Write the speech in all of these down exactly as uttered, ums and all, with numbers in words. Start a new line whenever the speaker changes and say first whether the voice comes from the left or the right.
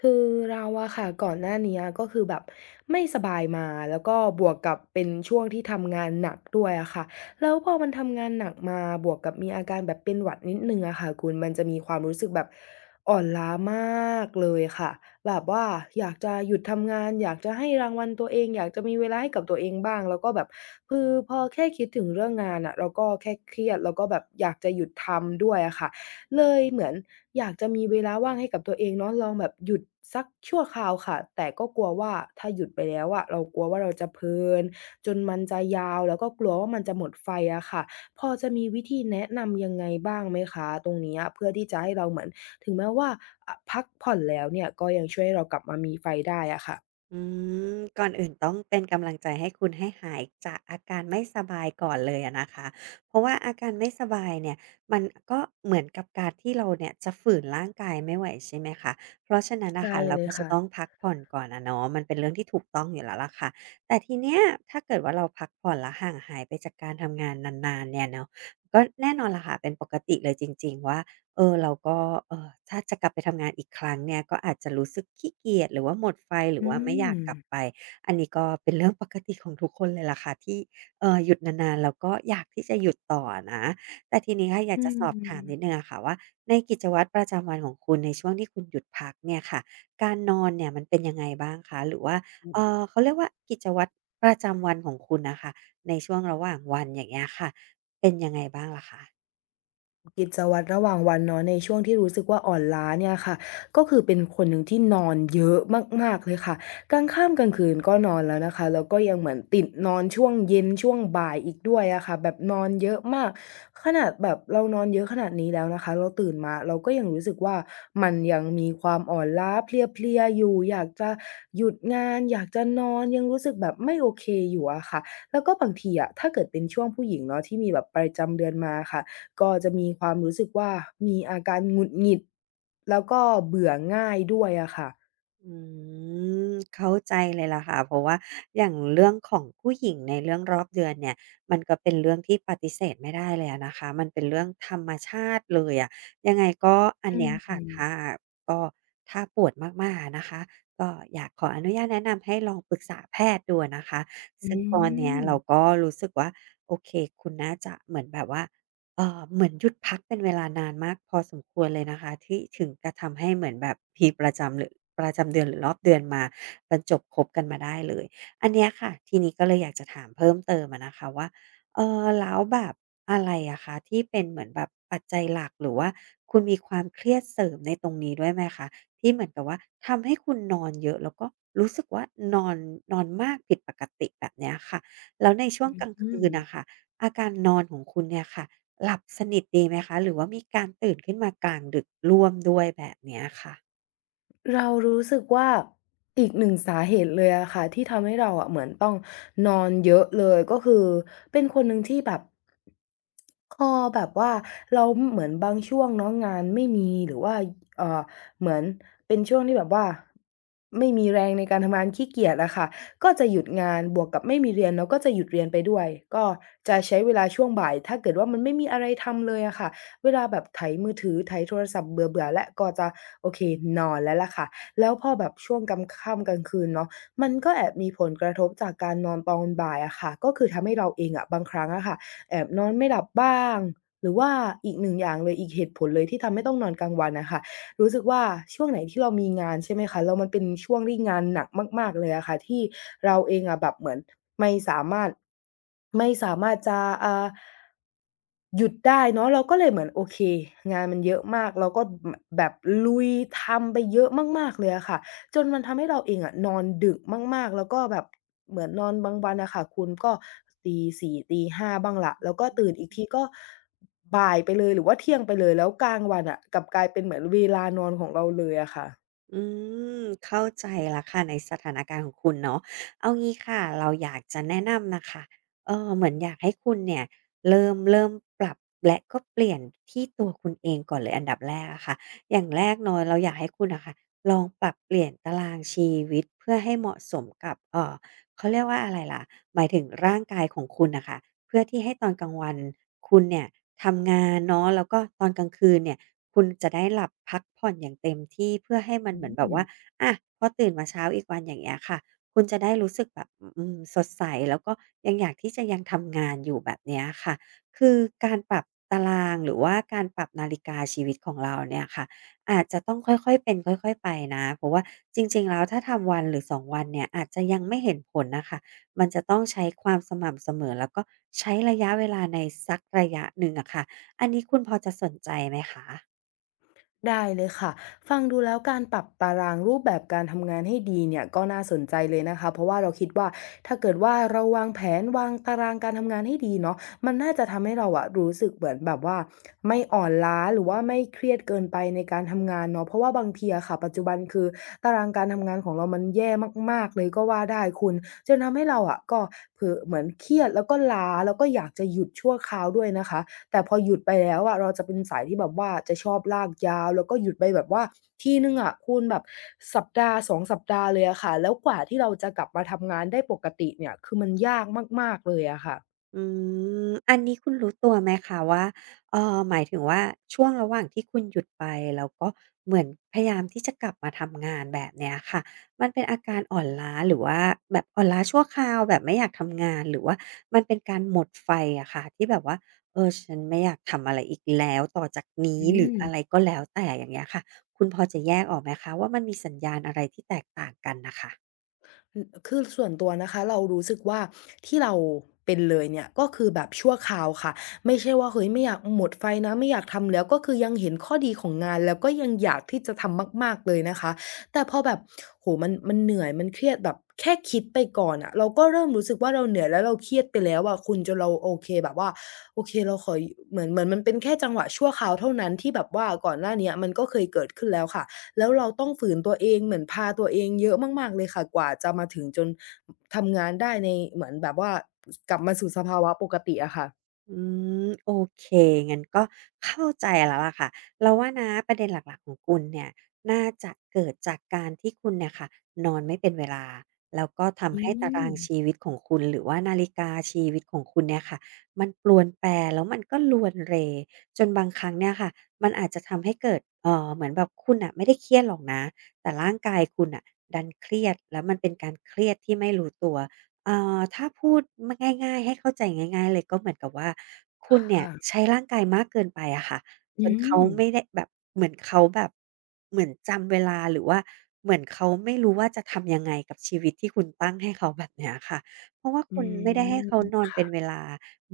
left: คือเราอะค่ะก่อนหน้าเนี้ยก็คือแบบไม่สบายมาแล้วก็บวกกับเป็นช่วงที่ทำงานหนักด้วยอะค่ะแล้วพอมันทำงานหนักมาบวกกับมีอาการแบบเป็นหวัดนิดหนึ่งอะค่ะคุณมันจะมีความรู้สึกแบบอ่อนล้ามากเลยค่ะแบบว่าอยากจะหยุดทำงานอยากจะให้รางวัลตัวเองอยากจะมีเวลาให้กับตัวเองบ้างแล้วก็แบบคือพอแค่คิดถึงเรื่องงานอะเราก็แค่เครียดแล้วก็แบบอยากจะหยุดทำด้วยอะค่ะ เลยเหมือนอยากจะมีเวลาว่างให้กับตัวเองเนาะลองแบบหยุดสักชั่วคราวค่ะแต่ก็กลัวว่าถ้าหยุดไปแล้วอะเรากลัวว่าเราจะเพลินจนมันจะยาวแล้วก็กลัวว่ามันจะหมดไฟอะค่ะพอจะมีวิธีแนะนำยังไงบ้างไหมคะตรงเนี้ยเพื่อที่จะให้เราเหมือนถึงแม้ว่าอะพักผ่อนแล้วเนี่ยก็ยังช่วยให้เรากลับมามีไฟได้อะค่ะ
right: อืมก่อนอื่นต้องเป็นกำลังใจให้คุณให้หายจากอาการไม่สบายก่อนเลยอะนะคะเพราะว่าอาการไม่สบายเนี่ยมันก็เหมือนกับการที่เราเนี่ยจะฝืนร่างกายไม่ไหวใช่ไหมคะเพราะฉะนั้นน่ะ
left: ใช่
right: ค่ะเรา
left: เลย
right: ก็จะ
left: ค่ะ
right: ต้องพักผ่อนก่อนอะเนาะมันเป็นเรื่องที่ถูกต้องอยู่แล้วล่ะค่ะแต่ทีเนี้ยถ้าเกิดว่าเราพักผ่อนแล้วห่างหายไปจากการทำงานนานๆเนี่ยเนาะก็แน่นอนล่ะค่ะเป็นปกติเลยจริงๆว่า เออเราก็เออถ้าจะกลับไปทำงานอีกครั้งเนี่ยก็อาจจะรู้สึกขี้เกียจหรือว่าหมดไฟหรือ
left: อื
right: ว่าไม่อยาก
left: ม
right: กลับไปอันนี้ก็เป็นเรื่องปกติของทุกคนเลยล่ะค่ะที่เออหยุดนานๆแล้วก็อยากที่จะหยุดต่อนะแต่ทีนี้ค่ะอยา
left: อ
right: กจะสอบถาม
left: ื
right: นิดนึงอะค่ะว่าในกิจวัตรประจำวันของคุณในช่วงที่คุณหยุดพักเนี่ยค่ะการนอนเนี่ยมันเป็นยังไงบ้างคะหรือว่าเออ
left: ม
right: เขาเรียกว่ากิจวัตรประจำวันของคุณนะคะในช่วงระหว่างวันอย่างเงี้ยค่ะเป็นยังไงบ้างล่ะคะ
left: กิจวัตรระหว่างวันเนาะในช่วงที่รู้สึกว่าอ่อนล้าเนี่ยค่ะก็คือเป็นคนหนึ่งที่นอนเยอะมากๆเลยค่ะกลางค่ำกลางคืนก็นอนแล้วนะคะแล้วก็ยังเหมือนติดนอนช่วงเย็นช่วงบ่ายอีกด้วยอะค่ะแบบนอนเยอะมากขนาดแบบเรานอนเยอะขนาดนี้แล้วนะคะเราตื่นมาเราก็ยังรู้สึกว่ามันยังมีความอ่อนล้าเพลียๆอยู่อยากจะหยุดงานอยากจะนอนยังรู้สึกแบบไม่โอเคอยู่อะค่ะแล้วก็บางทีอะถ้าเกิดเป็นช่วงผู้หญิงเนาะที่มีแบบประจำเดือนมาค่ะ ก็จะมีความรู้สึกว่ามีอาการหงุดหงิดแล้วก็เบื่อง่ายด้วยอะค่ะ
right: อืมเข้าใจเลยล่ะค่ะเพราะว่าอย่างเรื่องของผู้หญิงในเรื่องรอบเดือนเนี่ยมันก็เป็นเรื่องที่ปฏิเสธไม่ได้เลยอะนะคะมันเป็นเรื่องธรรมชาติเลยอะยังไงก็อัน
left: อื
right: เนี้ยค่ะ
left: ม
right: ถ้าก็ถ้าปวดมากๆอะนะคะก็อยากขออนุญาตแนะนำให้ลองปรึกษาแพทย์ดูอะนะคะ
left: อื
right: ซึ่งตอนเนี้ยเรา
left: ม
right: ก็รู้สึกว่าโอเคคุณน่าจะเหมือนแบบว่า เอ่อเหมือนหยุดพักเป็นเวลานานมากพอสมควรเลยนะคะที่ถึงกระทำให้เหมือนแบบทีประจำหรือประจำเดือนหรือรอบเดือนมาบรรจบคบกันมาได้เลยอันเนี้ยค่ะทีนี้ก็เลยอยากจะถามเพิ่มเติมอะนะคะว่าเออแล้วแบบอะไรอะคะที่เป็นเหมือนแบบปัจจัยหลักหรือว่าคุณมีความเครียดเสริมในตรงนี้ด้วยไหมคะที่เหมือนกับว่าทำให้คุณนอนเยอะแล้วก็รู้สึกว่านอนนอนมากผิดปกติแบบเนี้ยค่ะแล้วในช่วงกลาง
left: อื
right: คื
left: ม
right: นนะคะอาการนอนของคุณเนี่ยค่ะ หลับสนิทดีไหมคะหรือว่ามีการตื่นขึ้นมากลางดึกร่วมด้วยแบบเนี้ยค่ะ
left: เรารู้สึกว่าอีกหนึ่งสาเหตุเลยอะค่ะที่ทำให้เราอะเหมือนต้องนอนเยอะเลยก็คือเป็นคนหนึ่งที่แบบพอแบบว่าเราเหมือนบางช่วงเนาะงานไม่มีหรือว่าเอ่อเหมือนเป็นช่วงที่แบบว่าไม่มีแรงในการทำงานขี้เกียจอะค่ะก็จะหยุดงานบวกกับไม่มีเรียนเราก็จะหยุดเรียนไปด้วยก็จะใช้เวลาช่วงบ่ายถ้าเกิดว่ามันไม่มีอะไรทำเลยอะค่ะ เวลาแบบไถมือถือไถโทรศัพท์เบื่อๆแล้วก็จะโอเคนอนแล้วล่ะค่ะแล้วพอแบบช่วงกำค่ำกลางคืนเนาะมันก็แอบมีผลกระทบจากการนอนตอนบ่ายอะค่ะก็คือทำให้เราเองอะบางครั้งอะค่ะแอบนอนไม่หลับบ้างหรือว่าอีกหนึ่งอย่างเลยอีกเหตุผลเลยที่ทำให้ต้องนอนกลางวันอะค่ะรู้สึกว่าช่วงไหนที่เรามีงานใช่ไหมคะแล้วมันเป็นช่วงที่งานหนักมากๆเลยอะค่ะที่เราเองอะแบบเหมือนไม่สามารถไม่สามารถจะอ่า หยุดได้เนาะเราก็เลยเหมือนโอเคงานมันเยอะมากเราก็มแบบลุยทำไปเยอะมากๆเลยอะค่ะจนมันทำให้เราเองอะนอนดึกมากๆแล้วก็แบบเหมือนนอนบางวันอะค่ะคุณก็ตีสี่ตีห้าบ้างล่ะแล้วก็ตื่นอีกทีก็บ่ายไปเลยหรือว่าเที่ยงไปเลยแล้วกลางวันอะกลับกลายเป็นเหมือนเวลานอนของเราเลยอะค่ะ
right: อืมเข้าใจละค่ะในสถานการณ์ของคุณเนาะเอางี้ค่ะเราอยากจะแนะนำน่ะค่ะเอ่อเหมือนอยากให้คุณเนี่ยเริ่มเริ่มปรับและก็เปลี่ยนที่ตัวคุณเองก่อนเลยอันดับแรกอะค่ะอย่างแรกเนาะเราอยากให้คุณน่ะค่ะลองปรับเปลี่ยนตารางชีวิตเพื่อให้เหมาะสมกับเอ่อเขาเรียกว่าอะไรล่ะหมายถึงร่างกายของคุณน่ะค่ะเพื่อที่ให้ตอนกลางวันคุณเนี่ยทำงานเนาะแล้วก็ตอนกลางคืนเนี่ย คุณจะได้หลับพักผ่อนอย่างเต็มที่เพื่อให้มัน
left: อื
right: เหมือนแบบ
left: ม
right: ว่าอะพอตื่นมาเช้าอีกวันอย่างเงี้ยค่ะคุณจะได้รู้สึกแบบอืมสดใสแล้วก็ยังอยากที่จะยังทำงานอยู่แบบเนี้ยค่ะคือการปรับตารางหรือว่าการปรับนาฬิกาชีวิตของเราเนี่ยค่ะอาจจะต้องค่อยๆเป็นค่อยๆไปนะเพราะว่าจริงๆแล้วถ้าทำวันหรือสองวันเนี่ยอาจจะยังไม่เห็นผลน่ะค่ะมันจะต้องใช้ความสม่ำเสมอแล้วก็ใช้ระยะเวลาในสักระยะหนึ่งอะค่ะอันนี้คุณพอจะสนใจไหมคะ
left: ได้เลยค่ะ ฟังดูแล้วการปรับตารางรูปแบบการทำงานให้ดีเนี่ยก็น่าสนใจเลยนะคะ เพราะว่าเราคิดว่าถ้าเกิดว่าเราวางแผนวางตารางการทำงานให้ดีเนาะมันน่าจะทำให้เราอะรู้สึกเหมือนแบบว่าไม่อ่อนล้าหรือว่าไม่เครียดเกินไปในการทำงานเนาะเพราะว่าบางทีอะค่ะปัจจุบันคือตารางการทำงานของเรามันแย่มากๆเลยก็ว่าได้คุณจนทำให้เราอะก็เผลอเหมือนเครียดแล้วก็ล้าแล้วก็อยากจะหยุดชั่วคราวด้วยนะคะ แต่พอหยุดไปแล้วอะเราจะเป็นสายที่แบบว่าจะชอบลากยาวแล้วก็หยุดไปแบบว่าทีหนึ่งอะคุณแบบสัปดาห์สองสัปดาห์เลยอะค่ะแล้วกว่าที่เราจะกลับมาทำงานได้ปกติเนี่ยคือมันยากมากๆเลยอะค่ะ
right: อืมอันนี้คุณรู้ตัวไหมคะว่าเอ่อหมายถึงว่าช่วงระหว่างที่คุณหยุดไปแล้วก็เหมือนพยายามที่จะกลับมาทำงานแบบเนี้ยค่ะมันเป็นอาการอ่อนล้าหรือว่าแบบอ่อนล้าชั่วคราวแบบไม่อยากทำงานหรือว่ามันเป็นการหมดไฟอะค่ะที่แบบว่าเออฉันไม่อยากทำอะไรอีกแล้วต่อจากนี้
left: อื
right: หรือ
left: ม
right: อะไรก็แล้วแต่อย่างเงี้ยค่ะคุณพอจะแยกออกไหมคะว่ามันมีสัญญาณอะไรที่แตกต่างกันน่ะค่ะ
left: อือคือส่วนตัวนะคะเรารู้สึกว่าที่เราเป็นเลยเนี่ยก็คือแบบชั่วคราวค่ะไม่ใช่ว่าเฮ้ยไม่อยากหมดไฟนะไม่อยากทำแล้วก็คือยังเห็นข้อดีของงานแล้วก็ยังอยากที่จะทำมากๆเลยนะคะแต่พอแบบโอ้โฮมันมันเหนื่อยมันเครียดแบบแค่คิดไปก่อนอะเราก็เริ่มรู้สึกว่าเราเหนื่อยแล้วเราเครียดไปแล้วอะคุณจนเราโอเคแบบว่าโอเคเราขอยเหมือนเหมือนมันเป็นแค่จังหวะชั่วคราวเท่านั้นที่แบบว่าก่อนหน้าเนี้ยมันก็เคยเกิดขึ้นแล้วค่ะ แล้วเราต้องฝืนตัวเองเหมือนพาตัวเองเยอะมากๆเลยค่ะกว่าจะมาถึงจนทำงานได้ในเหมือนแบบว่ากลับมาสู่สภาวะปกติอะค่ะ
right: อืมโอเคงั้นก็เข้าใจแล้วล่ะค่ะเราว่านะประเด็นหลักๆของคุณเนี่ยน่าจะเกิดจากการที่คุณเนี่ยค่ะนอนไม่เป็นเวลาแล้วก็
left: อื
right: ทำให้ตารา
left: ม
right: งชีวิตของคุณหรือว่านาฬิกาชีวิตของคุณเนี่ยค่ะมันปรวนแปรแล้วมันก็รวนเรจนบางครั้งเนี่ยค่ะมันอาจจะทำให้เกิดเอ่อเหมือนแบบคุณน่ะไม่ได้เครียดหรอกนะแต่ร่างกายคุณน่ะดันเครียดแล้วมันเป็นการเครียดที่ไม่รู้ตัว เอ่อถ้าพูดมาง่ายๆให้เข้าใจง่ายๆเลยก็เหมือนกับว่าคุณเนี่ย
left: ค่ะ
right: ใช้ร่างกายมากเกินไปอะค่ะจ
left: อื
right: นเขา
left: ม
right: ไม่ได้แบบเหมือนเขาแบบเหมือนจำเวลาหรือว่าเหมือนเขาไม่รู้ว่าจะทำยังไงกับชีวิตที่คุณตั้งให้เขาแบบเนี้ยค่ะเพราะว่า
left: อื
right: คุณไม่ได้ให้เขา
left: ม
right: นอนเป็นเวลา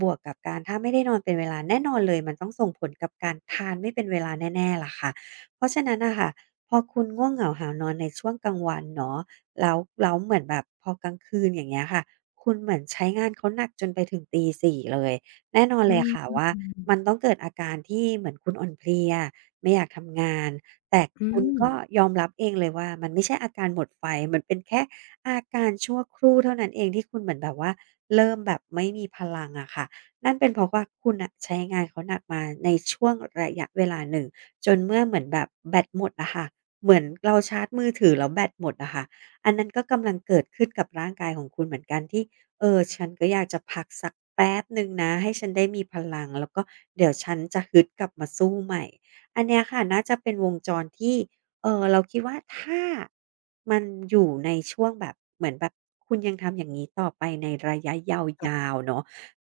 right: บวกกับการถ้าไม่ได้นอนเป็นเวลาแน่นอนเลยมันต้องส่งผลกับการทานไม่เป็นเวลาแน่ๆล่ะค่ะเพราะฉะนั้นน่ะค่ะพอคุณง่วงเหงาหาวนอนในช่วงกลางวันเนาะ แล้วแล้วเหมือนแบบพอกลางคืนอย่างเงี้ยค่ะคุณเหมือนใช้งานเขาหนักจนไปถึงตีสี่เลยแน่นอนเล
left: อื
right: ยค่ะ
left: ม
right: ว่ามันต้องเกิดอาการที่เหมือนคุณอ่อนเพลียไม่อยากทำงานแต่
left: อื
right: คุณ
left: ม
right: ก็ยอมรับเองเลยว่ามันไม่ใช่อาการหมดไฟมันเป็นแค่อาการชั่วครู่เท่านั้นเองที่คุณเหมือนแบบว่าเริ่มแบบไม่มีพลังอะค่ะนั่นเป็นเพราะว่าคุณน่ะใช้งานเขาหนักมาในช่วงระยะเวลาหนึ่งจนเมื่อเหมือนแบบแบตหมดอะค่ะเหมือนเราชาร์จมือถือแล้วแบตหมดอะค่ะ อันนั้นก็กำลังเกิดขึ้นกับร่างกายของคุณเหมือนกันที่เออฉันก็อยากจะพักสักแป๊บหนึ่งนะให้ฉันได้มีพลังแล้วก็เดี๋ยวฉันจะฮึดกลับมาสู้ใหม่อันเนี้ยค่ะน่าจะเป็นวงจรที่เอ่อเราคิดว่าถ้ามันอยู่ในช่วงแบบเหมือนแบบคุณยังทำอย่างงี้ต่อไปในระยะยาวๆเนาะ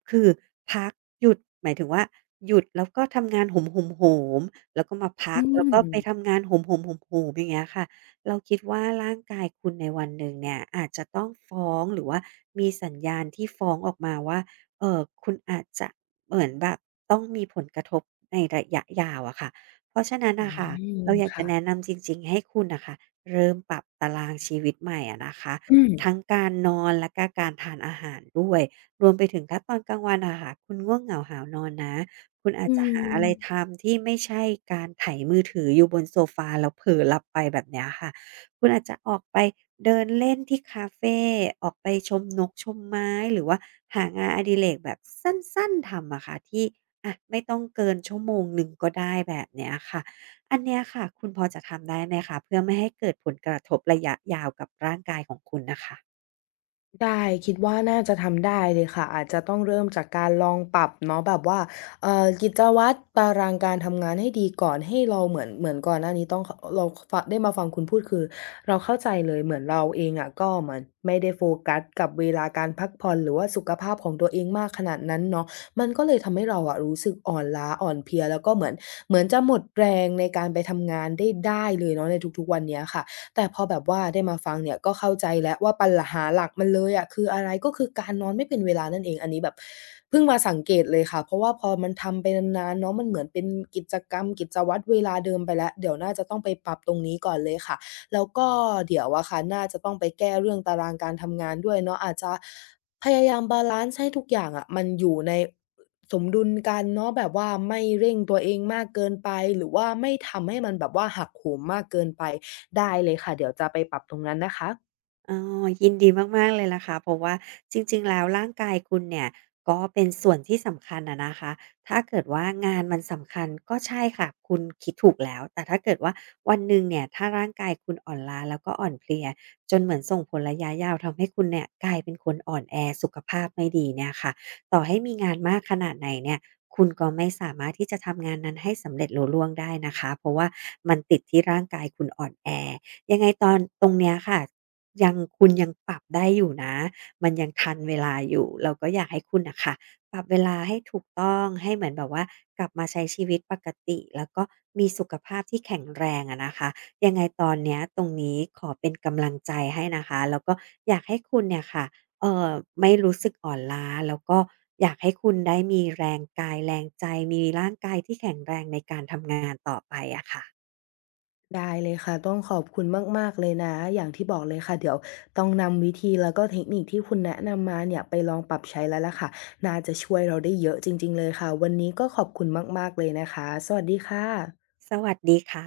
right: คือพักหยุดหมายถึงว่าหยุดแล้วก็ทำงานโหมๆๆแล้วก็มาพั
left: อื
right: กแล้ว
left: ม
right: ก็ไปทำงานโหมๆๆๆอย่างเงี้ยค่ะ เราคิดว่าร่างกายคุณในวันหนึ่งเนี่ยอาจจะต้องฟ้องหรือว่ามีสัญญาณที่ฟ้องออกมาว่าเอ่อคุณอาจจะเหมือนแบบต้องมีผลกระทบในระยะยาวอะค่ะเพราะฉะนั้น
left: อื
right: น่ะค่ะเรา
left: ม
right: อยากจะ
left: ค่ะ
right: แนะนำจริงๆให้คุณน่ะค่ะเริ่มปรับตารางชีวิตใหม่อะนะคะ
left: อืม
right: ทั้งการนอนและก็การทานอาหารด้วยรวมไปถึงถ้าตอนกลางวันอะค่ะคุณง่วงเหงาหาวนอนนะคุณอาจ
left: อื
right: จะหาอะไร
left: ม
right: ทำที่ไม่ใช่การไถมือถืออยู่บนโซฟาแล้วเผลอหลับไปแบบเนี้ยค่ะ คุณอาจจะออกไปเดินเล่นที่คาเฟออกไปชมนกชมไม้ หรือว่าหางานอดิเรกแบบสั้นๆทำอะค่ะที่อะไม่ต้องเกินชั่วโมงหนึ่งก็ได้แบบเนี้ยค่ะ อันเนี้ยค่ะคุณพอจะทำได้ไหมคะเพื่อไม่ให้เกิดผลกระทบระยะยาวกับร่างกายของคุณน่ะค่ะ
left: ได้คิดว่าน่าจะทำได้เลยค่ะอาจจะต้องเริ่มจากการลองปรับเนาะแบบว่าเอ่อกิจวัตรตารางการทำงานให้ดีก่อนให้เราเหมือนเหมือนก่อนหน้านี้ต้องขเราฟะได้มาฟังคุณพูดคือเราเข้าใจเลยเหมือนเราเองอะก็เหมือนไม่ได้โฟกัสกับเวลาการพักผ่อนหรือว่าสุขภาพของตัวเองมากขนาดนั้นเนาะมันก็เลยทำให้เราอะรู้สึกอ่อนล้าอ่อนเพลียแล้วก็เหมือนเหมือนจะหมดแรงในการไปทำงานได้ได้เลยเนาะในทุกๆวันเนี้ยค่ะ แต่พอแบบว่าได้มาฟังเนี่ยก็เข้าใจแล้วว่าปัญหาหลักมันเลยอะคืออะไรก็คือการนอนไม่เป็นเวลานั่นเองอันนี้แบบเพิ่งมาสังเกตเลยค่ะเพราะว่าพอมันทำไปนานๆเนาะมันเหมือนเป็นกิจกรรมกิจวัตรเวลาเดิมไปแล้วเดี๋ยวน่าจะต้องไปปรับตรงนี้ก่อนเลยค่ะแล้วก็เดี๋ยวอะค่ะน่าจะต้องไปแก้เรื่องตารางการทำงานด้วยเนาะอาจจะพยายามบาลันซ์ให้ทุกอย่างอะมันอยู่ใน สมดุลกันเนาะแบบว่าไม่เร่งตัวเองมากเกินไปหรือว่าไม่ทำให้มันแบบว่าหักโหมมากเกินไปได้เลยค่ะเดี๋ยวจะไปปรับตรงนั้นนะคะ
right: อ๋อยินดีมากๆเลยล่ะค่ะเพราะว่าจริงๆแล้วร่างกายคุณเนี่ยก็เป็นส่วนที่สำคัญอะนะคะถ้าเกิดว่างานมันสำคัญก็ใช่ค่ะคุณคิดถูกแล้วแต่ถ้าเกิดว่าวันหนึ่งเนี่ยถ้าร่างกายคุณอ่อนล้าแล้วก็อ่อนเพลียจนเหมือนส่งผลระยะยาวทำให้คุณเนี่ยกลายเป็นคนอ่อนแอสุขภาพไม่ดีเนี่ยค่ะต่อให้มีงานมากขนาดไหนเนี่ยคุณก็ไม่สามารถที่จะทำงานนั้นให้สำเร็จลุล่วงได้นะคะเพราะว่ามันติดที่ร่างกายคุณอ่อนแอ ยังไงตอนตรงเนี้ยค่ะยังคุณยังปรับได้อยู่นะมันยังทันเวลาอยู่เราก็อยากให้คุณน่ะค่ะปรับเวลาให้ถูกต้องให้เหมือนแบบว่ากลับมาใช้ชีวิตปกติแล้วก็มีสุขภาพที่แข็งแรงอะนะคะยังไงตอนเนี้ยตรงนี้ขอเป็นกำลังใจให้นะคะแล้วก็อยากให้คุณเนี่ยค่ะเอ่อไม่รู้สึกอ่อนล้าแล้วก็อยากให้คุณได้มีแรงกายแรงใจมีร่างกายที่แข็งแรงในการทำงานต่อไปอะค่ะ
left: ได้เลยค่ะต้องขอบคุณมากๆเลยนะอย่างที่บอกเลยค่ะเดี๋ยวต้องนำวิธีแล้วก็เทคนิคที่คุณแนะนำมาเนี่ยไปลองปรับใช้แล้วล่ะค่ะน่าจะช่วยเราได้เยอะจริงๆเลยค่ะวันนี้ก็ขอบคุณมากๆเลยนะคะสวัสดีค่ะ
right: สวัสดีค่ะ